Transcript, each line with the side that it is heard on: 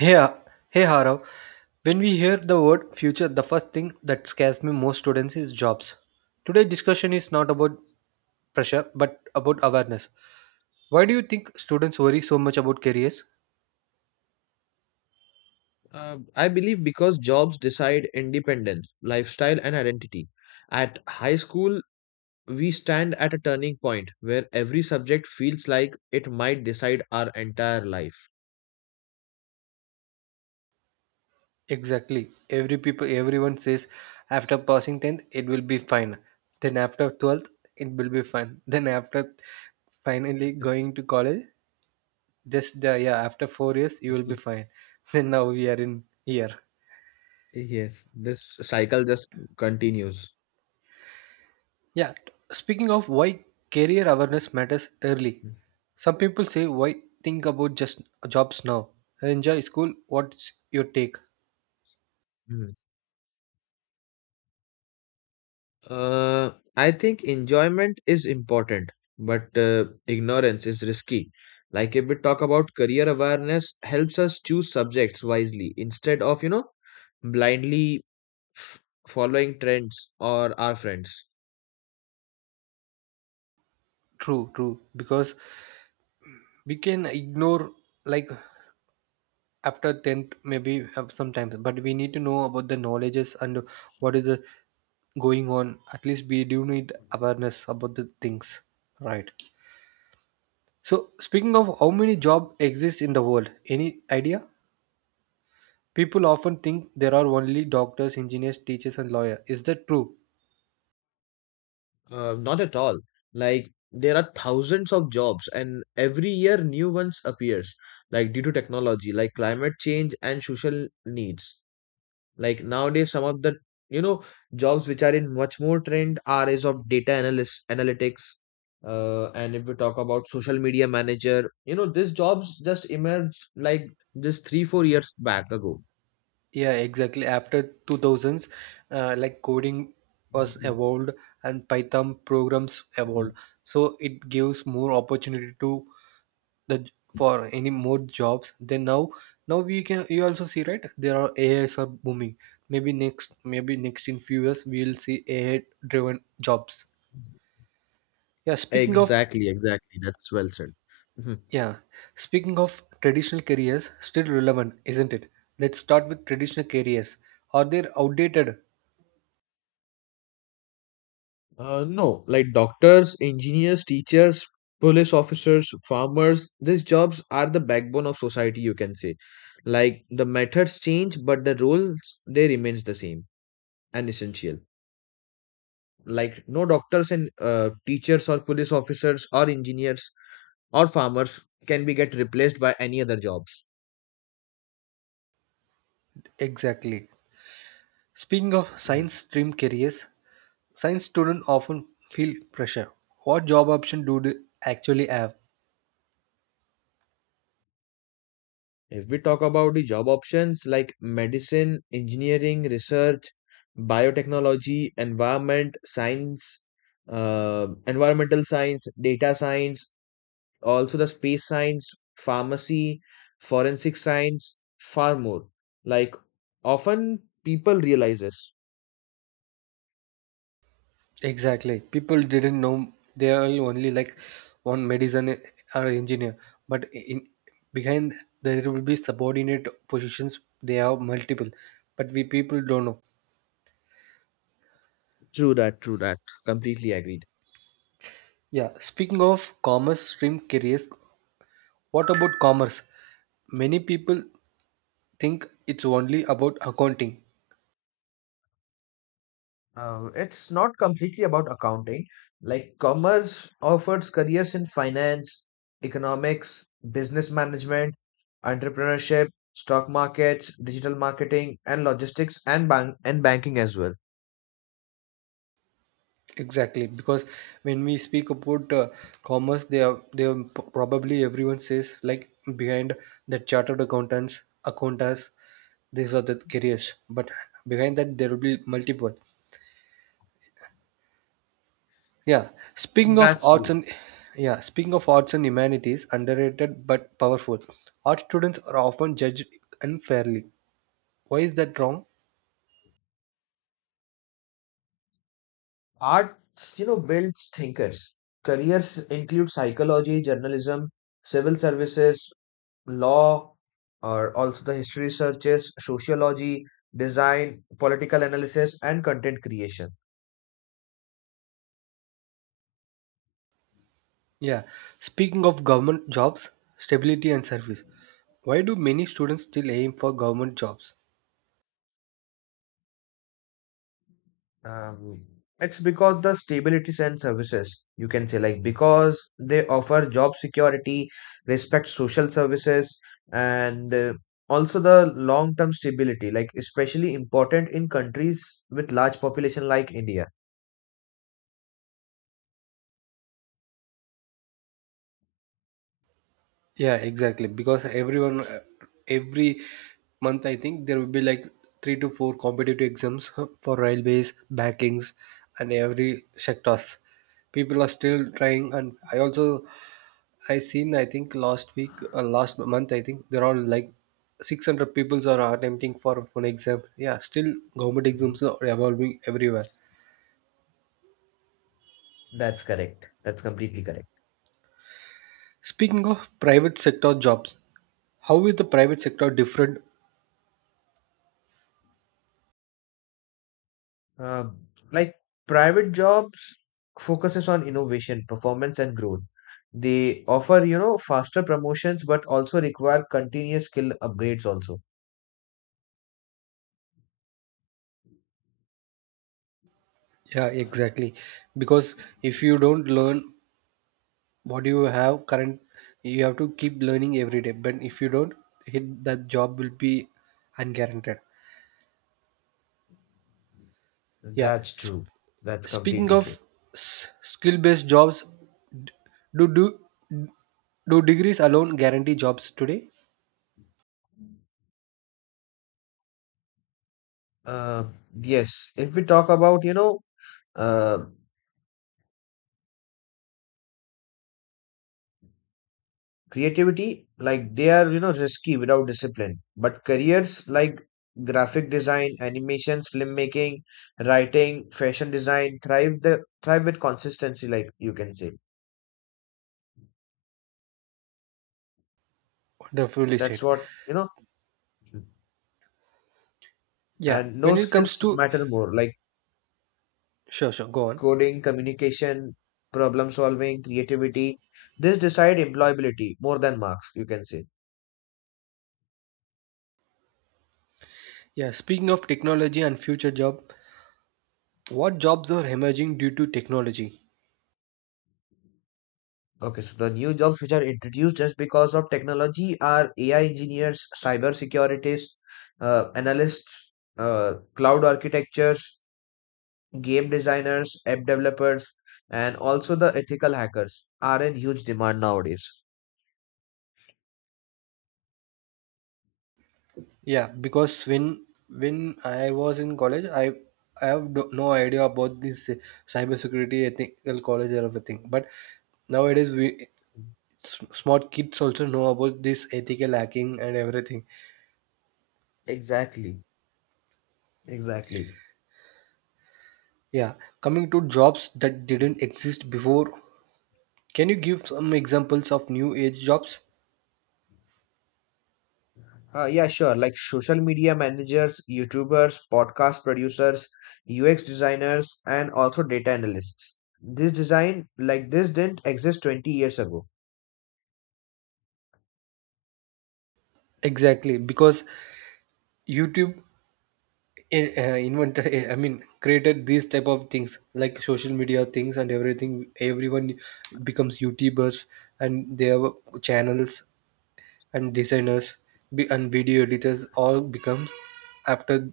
right: Hey, hey Harav. When we hear the word future, the first thing that scares me most students is jobs. Today discussion is not about pressure but about awareness. Why do you think students worry so much about careers?
left: I believe because jobs decide independence, lifestyle, and identity. At high school, we stand at a turning point where every subject feels like it might decide our entire life.
right: Exactly. Everyone says after passing 10th it will be fine. Then after 12th it will be fine. Then after finally going to college just yeah after 4 years you will be fine. Then now we are in here.
left: Yes, this cycle just continues.
right: Yeah, speaking of why career awareness matters early, some people say, why think about just jobs now? Enjoy school. What's your take?
left: Mhm. Uh, I think enjoyment is important, but ignorance is risky. Like if we talk about career awareness, helps us choose subjects wisely instead of, blindly f- following trends or our friends.
right: True, true. Because we can ignore, like, after 10th, maybe have sometimes, but we need to know about the knowledges and what is the going on. At least we do need awareness about the things, right? So, speaking of how many job exists in the world, any idea? People often think there are only doctors, engineers, teachers, and lawyer. Is that true?
left: Not at all. Like there are thousands of jobs, and every year new ones appears. Like due to technology, like climate change and social needs. Like nowadays, some of the you know jobs which are in much more trend are is of data analyst analytics. And if we talk about social media manager, you know these jobs just emerged like just 3 or 4 years back ago.
right: Yeah, exactly. After 2000s, like coding was
left: Mhm,
right: evolved and Python programs evolved,
left: mhm.
right: so it gives more opportunity to the for any more jobs. Now we can you also see, right, there are AIs are booming. Maybe next in few years we will see AI driven jobs. Yeah, speaking of
left: Exactly, exactly. That's well said. Mhm.
right: Yeah, speaking of traditional careers, still relevant, isn't it? Let's start with traditional careers. Are they outdated?
left: No, like doctors, engineers, teachers, police officers, farmers, these jobs are the backbone of society, you can say. Like the methods change, but the roles they remains the same. And essential. Like no doctors and teachers or police officers or engineers or farmers can be get replaced by any other jobs.
right: Exactly. Speaking of science
left: Mhm.
right: stream careers, science students often feel pressure. What job option do they actually have?
left: If we talk about the job options like medicine, engineering, research, biotechnology, environment, science, uh, environmental science, data science, also the space science, pharmacy, forensic science, far more. Like often people realizes.
right: Exactly. People didn't know they are only like one medicine or engineer, but in behind there will be subordinate positions. They have multiple, but we people don't know.
left: True that, true that. Completely agreed.
right: Yeah, speaking of commerce stream careers, what about commerce? Many people think it's only about accounting.
left: It's not completely about accounting. Like commerce offers careers in finance, economics, business management, entrepreneurship, stock markets, digital marketing, and logistics and banking as well.
right: Exactly, because when we speak about commerce, they are p- probably everyone says like behind the chartered accountants, accountants, these are the careers. But behind that, there will be multiple. Yeah, speaking of
left: That's
right: arts
left: true.
right: and yeah, speaking of arts and humanities, underrated but powerful. Art students are often judged unfairly. Why is that wrong?
left: Arts, you know, builds thinkers. Careers include psychology, journalism, civil services, law, or also the history researches, sociology, design, political analysis, and content creation.
right: Yeah, speaking of government jobs, stability and service. Why do many students still aim for government jobs?
left: Um, it's because the stabilities and services, you can say, like because they offer job security, respect social services, and also the long term stability, like especially important in countries with large population like India.
right: Yeah, exactly. Because everyone, every month, I think there will be like three to four competitive exams for railways, bankings, and every sectors. People are still trying, and I also I seen I think last week, last month, I think there are like 600 people are attempting for one exam. Yeah, still government
left: Mhm.
right: exams are evolving everywhere.
left: That's correct. That's completely correct.
right: Speaking of private sector jobs, how is the private sector different?
left: Uh, like private jobs focuses on innovation, performance, and growth. They offer, you know, faster promotions, but also require continuous skill upgrades also.
right: Yeah, exactly. Because if you don't learn what you have current, you have to keep learning every day. But if you don't, hit that job will be unguaranteed. Yeah.
left: That's
right: Sp-
left: true. That's
right: Speaking
left: completely true.
right: of s- skill-based jobs, do do do degrees alone guarantee jobs today?
left: Uh, yes, if we talk about, you know, uh, creativity, like they are, you know, risky without discipline. But careers like graphic design, animations, filmmaking, writing, fashion design thrive with consistency, like you can say.
right: Wonderfully
left: That's
right: said.
left: what, you know,
right: Yeah.
left: and no
right: When it comes
left: skills
right: to
left: matter more like
right: sure, sure, go on.
left: coding, communication, problem solving, creativity. This decide employability more than marks, you can say.
right: Yeah. Speaking of technology and future job, what jobs are emerging due to technology?
left: Okay, so the new jobs which are introduced just because of technology are AI engineers, cyber securities, analysts, cloud architectures, game designers, app developers, and also the ethical hackers are in huge demand nowadays.
right: Yeah, because when I was in college, I have no idea about this cybersecurity ethical college or everything, but nowadays we s- smart kids also know about this ethical hacking and everything.
left: Exactly, exactly.
right: Yeah, coming to jobs that didn't exist before, can you give some examples of new age jobs?
left: Yeah, sure. Like social media managers, YouTubers, podcast producers, UX designers, and also data analysts. This design, like this, didn't exist 20 years ago.
right: Exactly, because YouTube invented, eh, I mean, created these type of things like social media things, and everything, everyone becomes YouTubers and their channels and designers be- and video editors all becomes after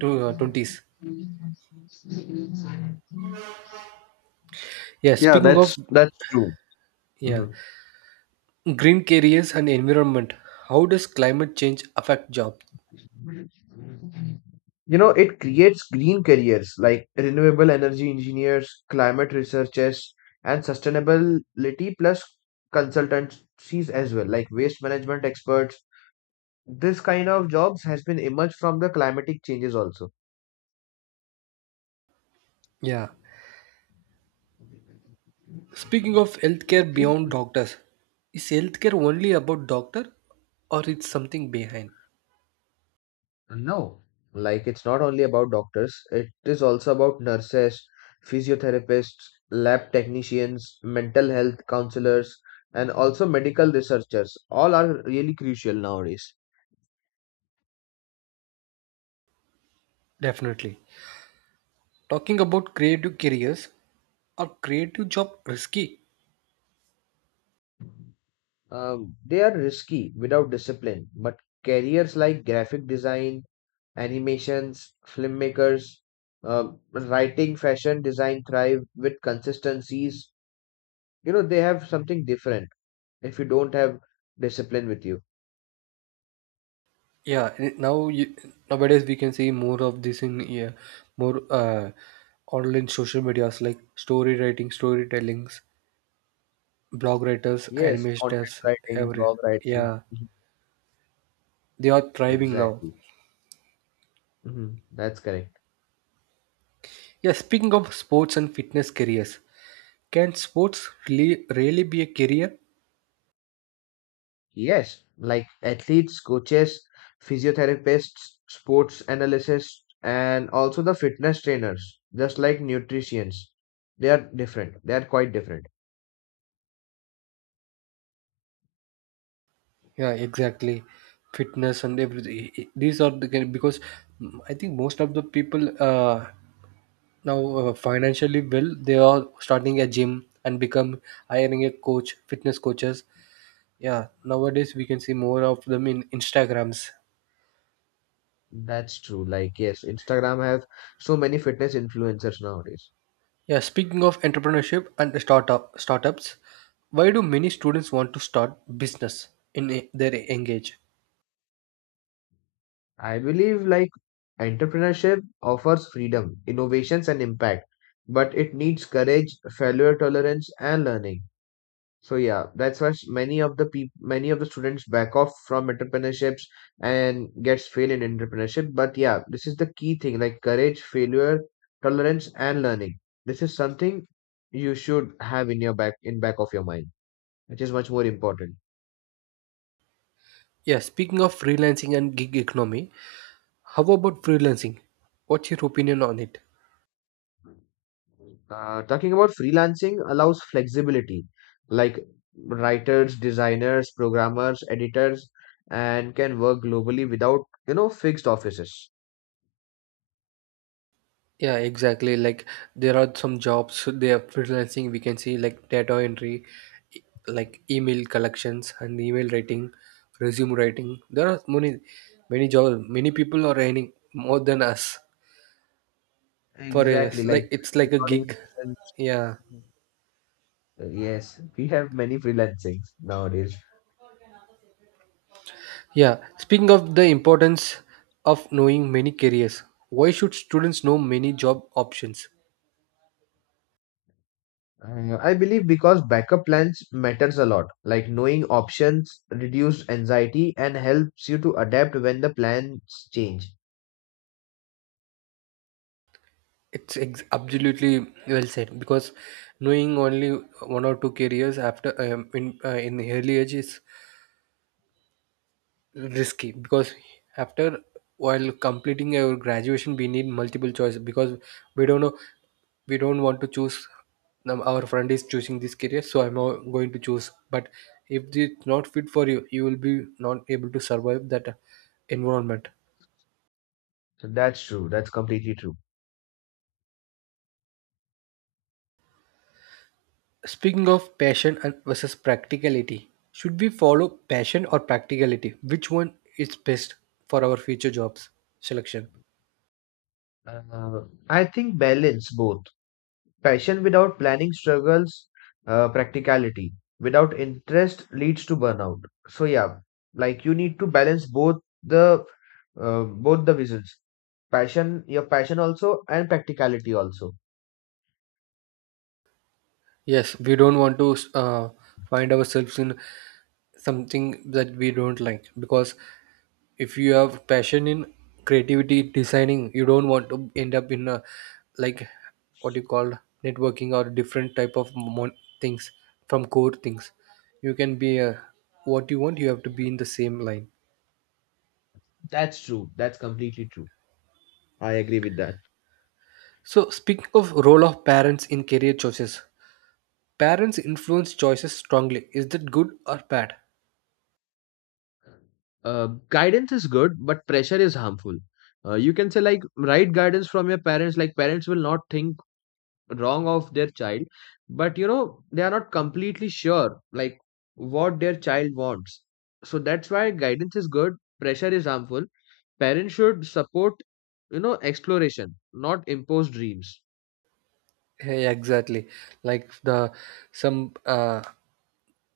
right: 20s. Yeah,
left: Yeah,
right: speaking of
left: that's true.
right: yeah,
left: Mhm.
right: green careers and environment, how does climate change affect jobs?
left: You know, it creates green careers like renewable energy engineers, climate researchers, and sustainability plus consultancies as well, like waste management experts. This kind of jobs has been emerged from the climatic changes also.
right: Yeah, speaking of healthcare beyond doctors, is healthcare only about doctor or it's something behind?
left: No, like it's not only about doctors, it is also about nurses, physiotherapists, lab technicians, mental health counselors, and also medical researchers. All are really crucial nowadays.
right: Definitely. Talking about creative careers, are creative job risky?
left: They are risky without discipline, but careers like graphic design, animations, filmmakers, writing, fashion design thrive with consistencies. You know, they have something different if you don't have discipline with you.
right: Yeah, n- now you, nowadays we can see more of this in yeah, more online social medias like story writing, storytellings, blog writers,
left: Yes, content
right: animators,
left: writing,
right: every
left: blog writing.
right: yeah,
left: Mhm.
right: they are thriving now.
left: Exactly. That's correct.
right: Yeah, speaking of sports and fitness careers, can sports really be a career?
left: Yes, like athletes, coaches, physiotherapists, sports analysts, and also the fitness trainers, just like nutritionists. They are different. They are quite different.
right: Yeah, exactly. Fitness and everything. These are the because I think most of the people now financially well, they are starting a gym and become hiring a coach, fitness coaches. Yeah, nowadays we can see more of them in instagrams.
left: That's true. Like, yes, Instagram have so many fitness influencers nowadays.
right: Yeah, speaking of entrepreneurship and startups, why do many students want to start business in a- their engage?
left: I believe like entrepreneurship offers freedom, innovations, and impact, but it needs courage, failure tolerance, and learning. So yeah, that's why many of the peop many of the students back off from entrepreneurships and gets fail in entrepreneurship. But yeah, this is the key thing like courage, failure, tolerance, and learning. This is something you should have in your back of your mind, which is much more important.
right: Yeah, speaking of freelancing and gig economy, how about freelancing? What's your opinion on it?
left: Talking about freelancing allows flexibility, like writers, designers, programmers, editors, and can work globally without you know fixed offices.
right: Yeah, exactly, like there are some jobs they are freelancing we can see like data entry, like email collections and email writing, resume writing. There are many jobs. Many people are earning more than us for a,
left: Exactly, like
right: like it's like a
left: recording
right: gig.
left: sessions.
right: Yeah.
left: Yes, we have many freelancings nowadays.
right: Yeah. Speaking of the importance of knowing many careers, why should students know many job options?
left: I believe because backup plans matters a lot. Like knowing options reduce anxiety and helps you to adapt when the plans change.
right: It's ex- absolutely well said, because knowing only one or two careers after in the early age is risky, because after while completing our graduation we need multiple choice, because we don't know, we don't want to choose now our friend is choosing this career, so I'm not going to choose. But if it's not fit for you, you will be not able to survive that environment.
left: So that's true. That's completely true.
right: Speaking of passion and versus practicality, should we follow passion or practicality, which one is best for our future jobs selection?
left: I think balance both. Passion without planning struggles practicality. Without interest leads to burnout. So yeah, like you need to balance the both the visions. Passion, your passion also, and practicality also.
right: Yes, we don't want to find ourselves in something that we don't like, because if you have passion in creativity designing, you don't want to end up in a, like, what you call, networking or different type of things from core things. You can be a, what you want, you have to be in the same line.
left: That's true. That's completely true. I agree with that.
right: So, speaking of role of parents in career choices, parents influence choices strongly, is that good or bad?
left: uh, Guidance is good but pressure is harmful you can say. Like right guidance from your parents, like parents will not think wrong of their child, but you know they are not completely sure like what their child wants. So that's why guidance is good, pressure is harmful. Parents should support, you know, exploration, not impose dreams.
right: Yeah, exactly, like the some uh,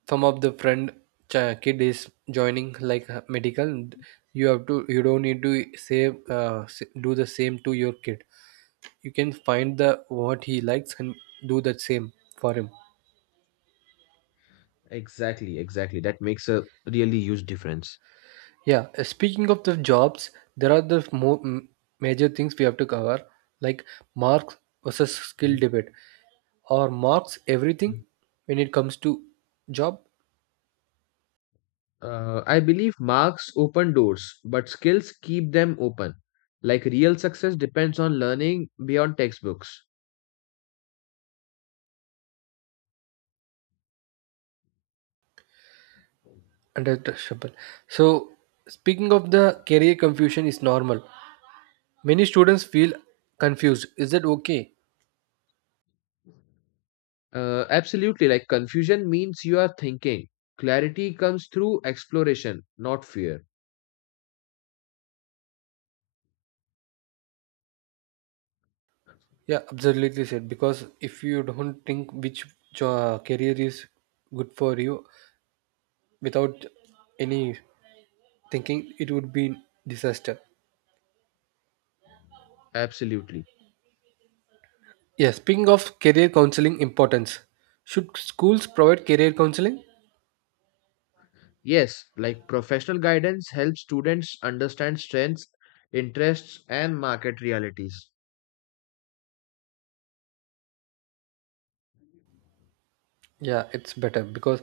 right: some of the friend ch- kid is joining like medical, and you have to, you don't need to save s- do the same to your kid. You can find the what he likes and do the same for him.
left: Exactly, exactly. That makes a really huge difference.
right: Yeah, speaking of the jobs, there are the more m- major things we have to cover, like marks versus skill
left: Mhm.
right: debate, or marks everything when it comes to job.
left: I believe marks open doors but skills keep them open. Like real success depends on learning beyond textbooks.
right: And at, so, speaking of the career confusion is normal. Many students feel confused. Is that okay?
left: Absolutely. Like confusion means you are thinking. Clarity comes through exploration, not fear.
right: Yeah, absolutely said. Because if you don't think which jo- career is good for you without any thinking, it would be disaster.
left: Absolutely.
right: Yeah, speaking of career counseling importance, should schools provide career counseling?
left: Yes, like professional guidance helps students understand strengths, interests, and market realities.
right: Yeah, it's better because,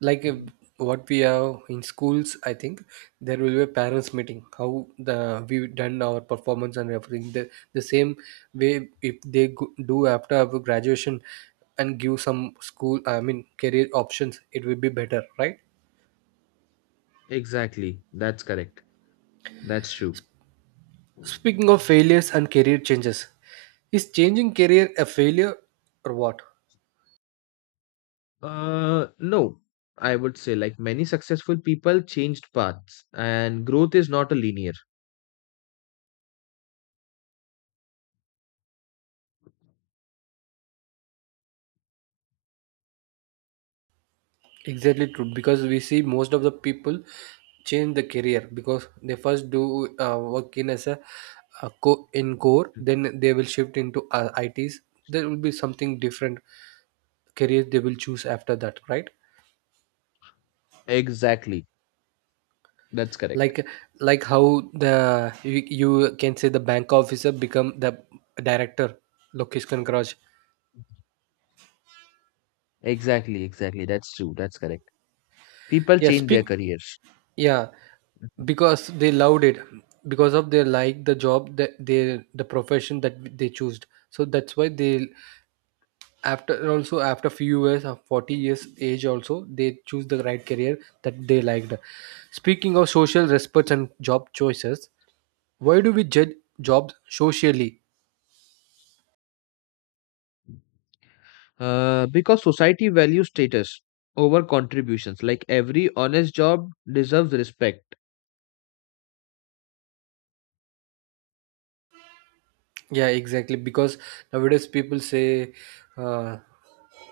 right: like, if,
left: Mhm.
right: what we have in schools, I think there will be a parents' meeting. How the we done our performance and everything. The same way if they go, do after our graduation and give some school, I mean, career options, it will be better, right?
left: Exactly. That's correct. That's true.
right: Speaking of failures and career changes, is changing career a failure or what?
left: No, I would say like many successful people changed paths, and growth is not a linear.
right: Exactly true, because we see most of the people change the career because they first do work in as a co- in core, then they will shift into ITs. There will be something different careers they will choose after that, right?
left: Exactly. That's correct.
right: like like how the you, you can say the bank officer become the director Lokesh Kankaraj.
left: Exactly, exactly. That's true. That's correct. People
right: yeah
left: change their
right: speak
left: careers.
right: yeah, because they loved it, because of they like the job that they the profession that they choose, so that's why they after also after few years of 40 years age also they choose the right career that they liked. Speaking of social respects and job choices, why do we judge jobs socially?
left: Because society values status over contributions. Like every honest job deserves respect.
right: Yeah, exactly, because nowadays people say uh,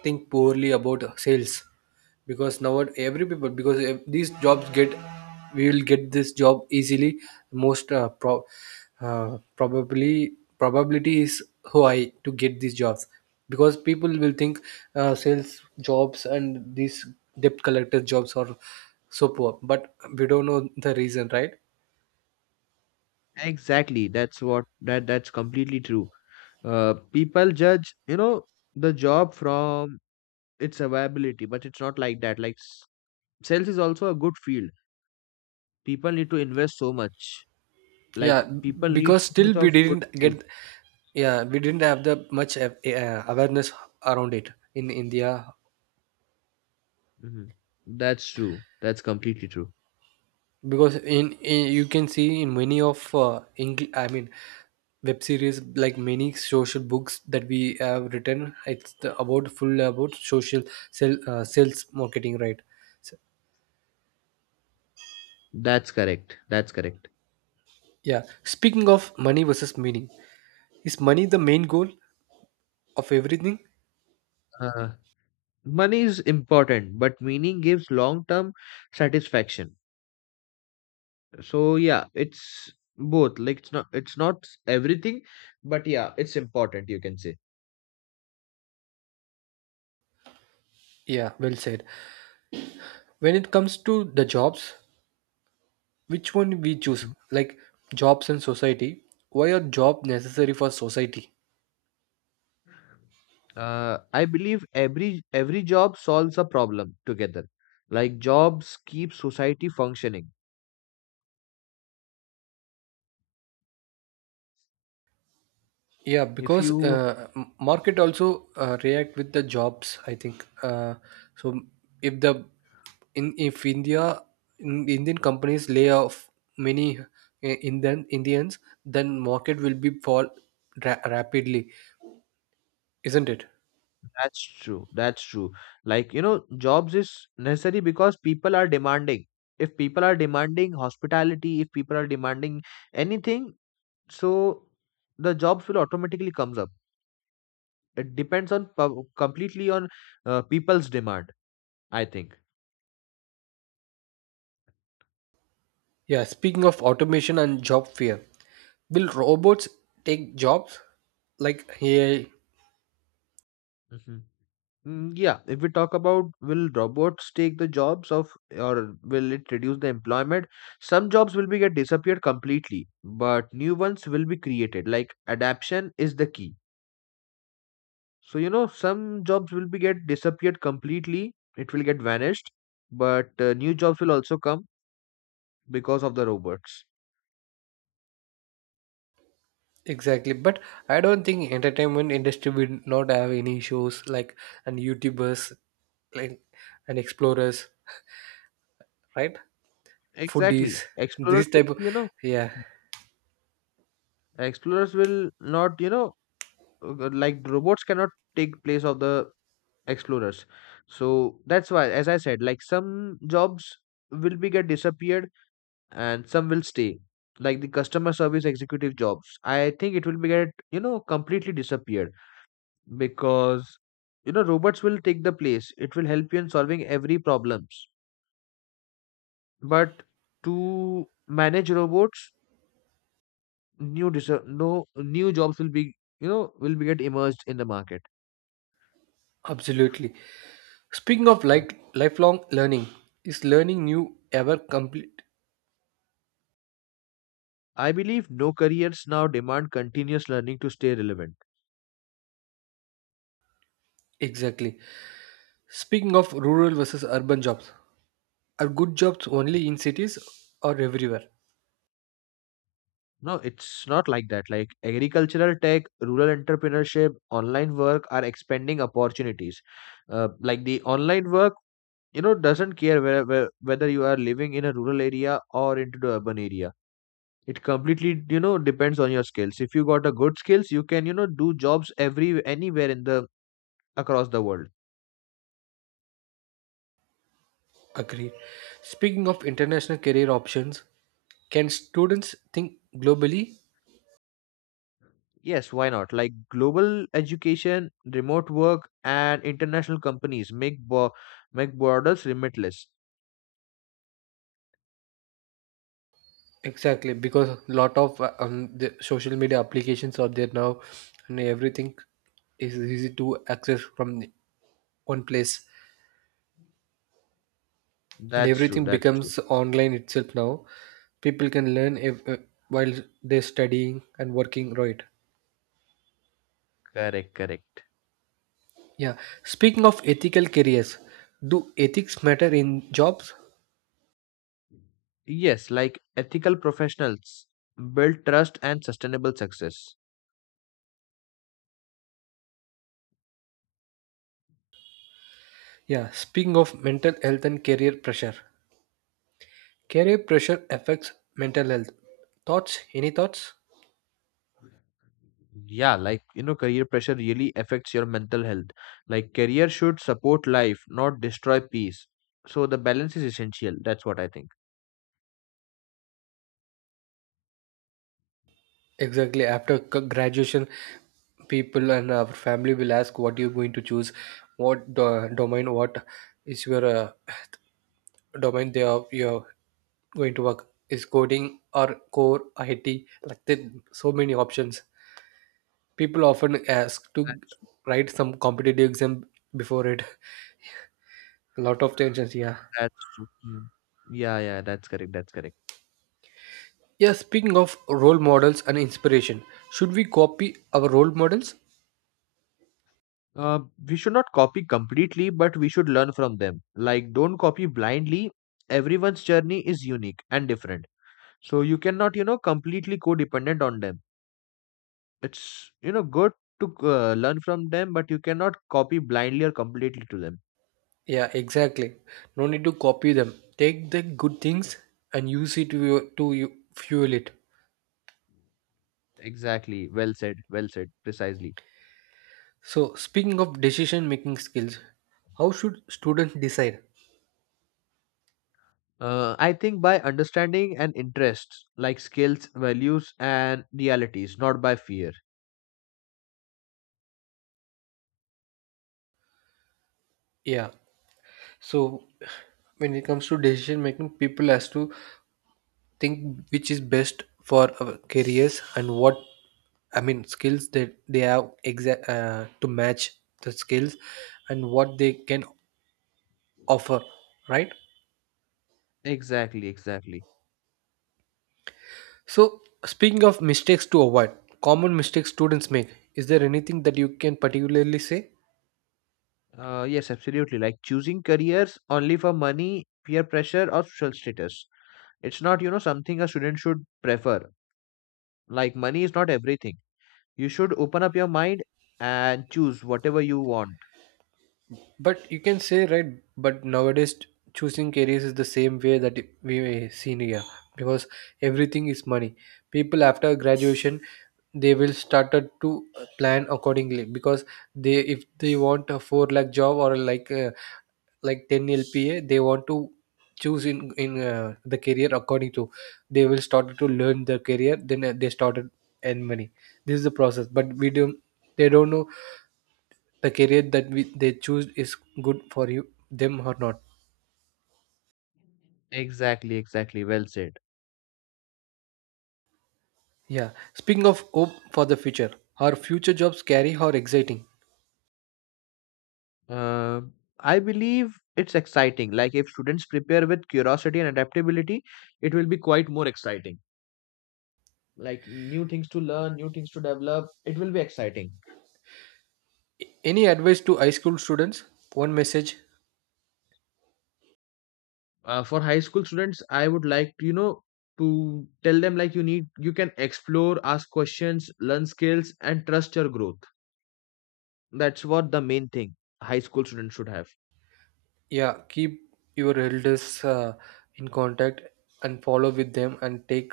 right: think poorly about sales, because now what every people, because if these jobs get we will get this job easily, most probably probability is high to get these jobs, because people will think sales jobs and these debt collector jobs are so poor, but we don't know the reason, right?
left: Exactly. That's what that That's completely true. People judge, you know, the job from its availability, but it's not like that. Like sales is also a good field. People need to invest so much.
right: Yeah,
left: Like people need
right: because
left: so
right: still
left: much
right: we
left: of good
right: didn't
left: skills.
right: get, yeah, we didn't have the much awareness around it in India.
left: Mhm. That's true. That's completely true.
right: Because in, you can see in many of Engl- I mean web series, like many social books that we have written, it's the, about full about social sell, sales marketing, right? So,
left: That's correct. That's correct.
right: yeah, speaking of money versus meaning, is money the main goal of everything?
left: Uh, Money is important but meaning gives long term satisfaction. So yeah, it's both. Like it's not everything, but yeah, it's important, you can say.
right: Yeah, well said. When it comes to the jobs, which one we choose,
left: Mhm.
right: like, jobs and society, why are job necessary for society?
left: I believe every job solves a problem together. Like jobs keep society functioning.
right: Yeah,
left: If
right: because
left: you
right: m- market also react with the jobs. I think so. If the in if India in, Indian companies lay off many Indians, then market will be fall ra- rapidly, isn't it?
left: That's true, that's true. Like you know jobs is necessary because people are demanding. If people are demanding hospitality, if people are demanding anything, so the jobs will automatically comes up. It depends on completely on people's demand, I think.
right: Yeah. Speaking of automation and job fear, will robots take jobs like AI?
left: Mhm. Yeah, if we talk about will robots take the jobs of or will it reduce the employment, some jobs will be get disappeared completely, but new ones will be created. Like adaptation is the key. So you know some jobs will be get disappeared completely, it will get vanished, but new jobs will also come because of the robots.
right: Exactly, but I don't think entertainment industry will not have any shows like and YouTubers, like and explorers, right? Foodies,
left: Exactly. Explorers
right: this
left: will
right: type of,
left: be, you know,
right: yeah,
left: explorers will not, you know, like robots cannot take place of the explorers. So that's why, as I said, like some jobs will be get disappeared and some will stay. Like the customer service executive jobs, I think it will be get, you know, completely disappeared because, you know, robots will take the place. It will help you in solving every problems. But to manage robots, new dis no new jobs will be, you know, will be get emerged in the market.
right: absolutely. Speaking of like lifelong learning, is learning new ever complete?
left: I believe no careers now demand continuous learning to stay relevant.
right: Exactly. Speaking of rural versus urban jobs, are good jobs only in cities or everywhere?
left: No, it's not like that. Like agricultural tech, rural entrepreneurship, online work are expanding opportunities. Like the online work, you know, doesn't care whether you are living in a rural area or into the urban area. It completely, you know, depends on your skills. If you got a good skills, you can, you know, do jobs every anywhere in the across the world.
right: Agreed. Speaking of international career options, can students think globally?
left: Yes, why not? Like global education, remote work, and international companies make make borders limitless.
right: Exactly, because lot of the social media applications are there now, and everything is easy to access from one place, and
left: That's true.
right: everything
left: That's true.
right: becomes online itself now. People can learn if, while they're studying and working, right?
left: Correct. Correct.
right: Yeah. Speaking of ethical careers, do ethics matter in jobs?
left: Yes, like ethical professionals build trust and sustainable success.
right: Yeah. Speaking of mental health and career pressure affects mental health. Thoughts? Any thoughts?
left: Yeah, like you know, career pressure really affects your mental health. Like career should support life, not destroy peace. So the balance is essential. That's what I think.
right: Exactly. After c- graduation, people and our family will ask what you're going to choose, what do- domain, what is your domain they are you're going to work, is coding or core it, like there are so many options, people often ask
left: That,
right: to write some competitive exam before it. A lot of tensions, yeah.
left: that's true. Yeah, yeah, that's correct. That's correct.
right: Yeah, speaking of role models and inspiration, should we copy our role models?
left: Uh, we should not copy completely, but we should learn from them. Like, don't copy blindly. Everyone's journey is unique and different. So you cannot, you know, completely codependent on them. It's, you know, good to learn from them, but you cannot copy blindly or completely to them.
right: Yeah, exactly. No need to copy them. Take the good things and use it to, your- to you- fuel it.
left: Exactly. Well said. Well said. Precisely.
right: So, speaking of decision making skills, how should students decide?
left: I think by understanding and interests, like skills, values, and realities, not by fear.
right: Yeah. So, when it comes to decision making, people has to think which is best for our careers and what I mean skills that they have exact to match the skills and what they can offer, right?
left: Exactly. Exactly.
right: So, speaking of mistakes to avoid, common mistakes students make, is there anything that you can particularly say?
left: Yes, absolutely. Like choosing careers only for money, peer pressure, or social status. It's not, you know, something a student should prefer. Like money is not everything. You should open up your mind and choose whatever you want.
right: But you can say, right, but nowadays choosing careers is the same way that we seen here, because everything is money. People after graduation they will started to plan accordingly, because they if they want a 4 lakh job or like a, like 10 LPA they want to choose in the career according to they will started to learn their career then they started earn money, this is the process, but we don't, they don't know the career that we, they choose is good for you them or not.
left: Exactly, exactly. Well said.
right: Yeah, speaking of hope for the future, are future jobs scary or exciting?
left: Um I believe it's exciting. Like if students prepare with curiosity and adaptability, it will be quite more exciting. Like new things to learn, new things to develop. It will be exciting.
right: Any advice to high school students, one message?
left: For high school students, I would like to, you know, to tell them like you need, you can explore, ask questions, learn skills, and trust your growth. That's what the main thing high school students should have.
right: Yeah, keep your elders in contact and follow with them and take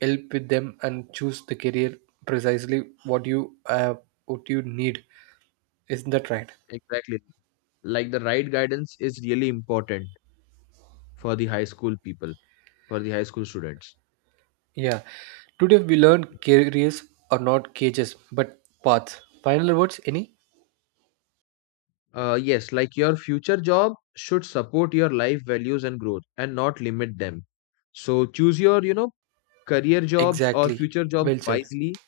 right: help with them and choose the career precisely uh, what you need, isn't that right?
left: Exactly. Like the right guidance is really important for the high school people, for the high school students.
right: Yeah, today we learned careers are not cages but paths. Final words, any?
left: Yes, like your future job should support your life values and growth and not limit them. So choose your, you know, career jobs or
right: Exactly.
left: future jobs
right: Well said.
left: wisely.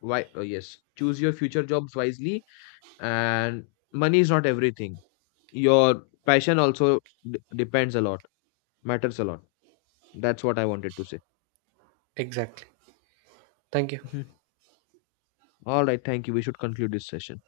left: Why Yes, choose your future jobs wisely. And money is not everything. Your passion also depends a lot, matters a lot. That's what I wanted to say.
right: Exactly. Thank you.
left: Mhm. All right, thank you. We should conclude this session.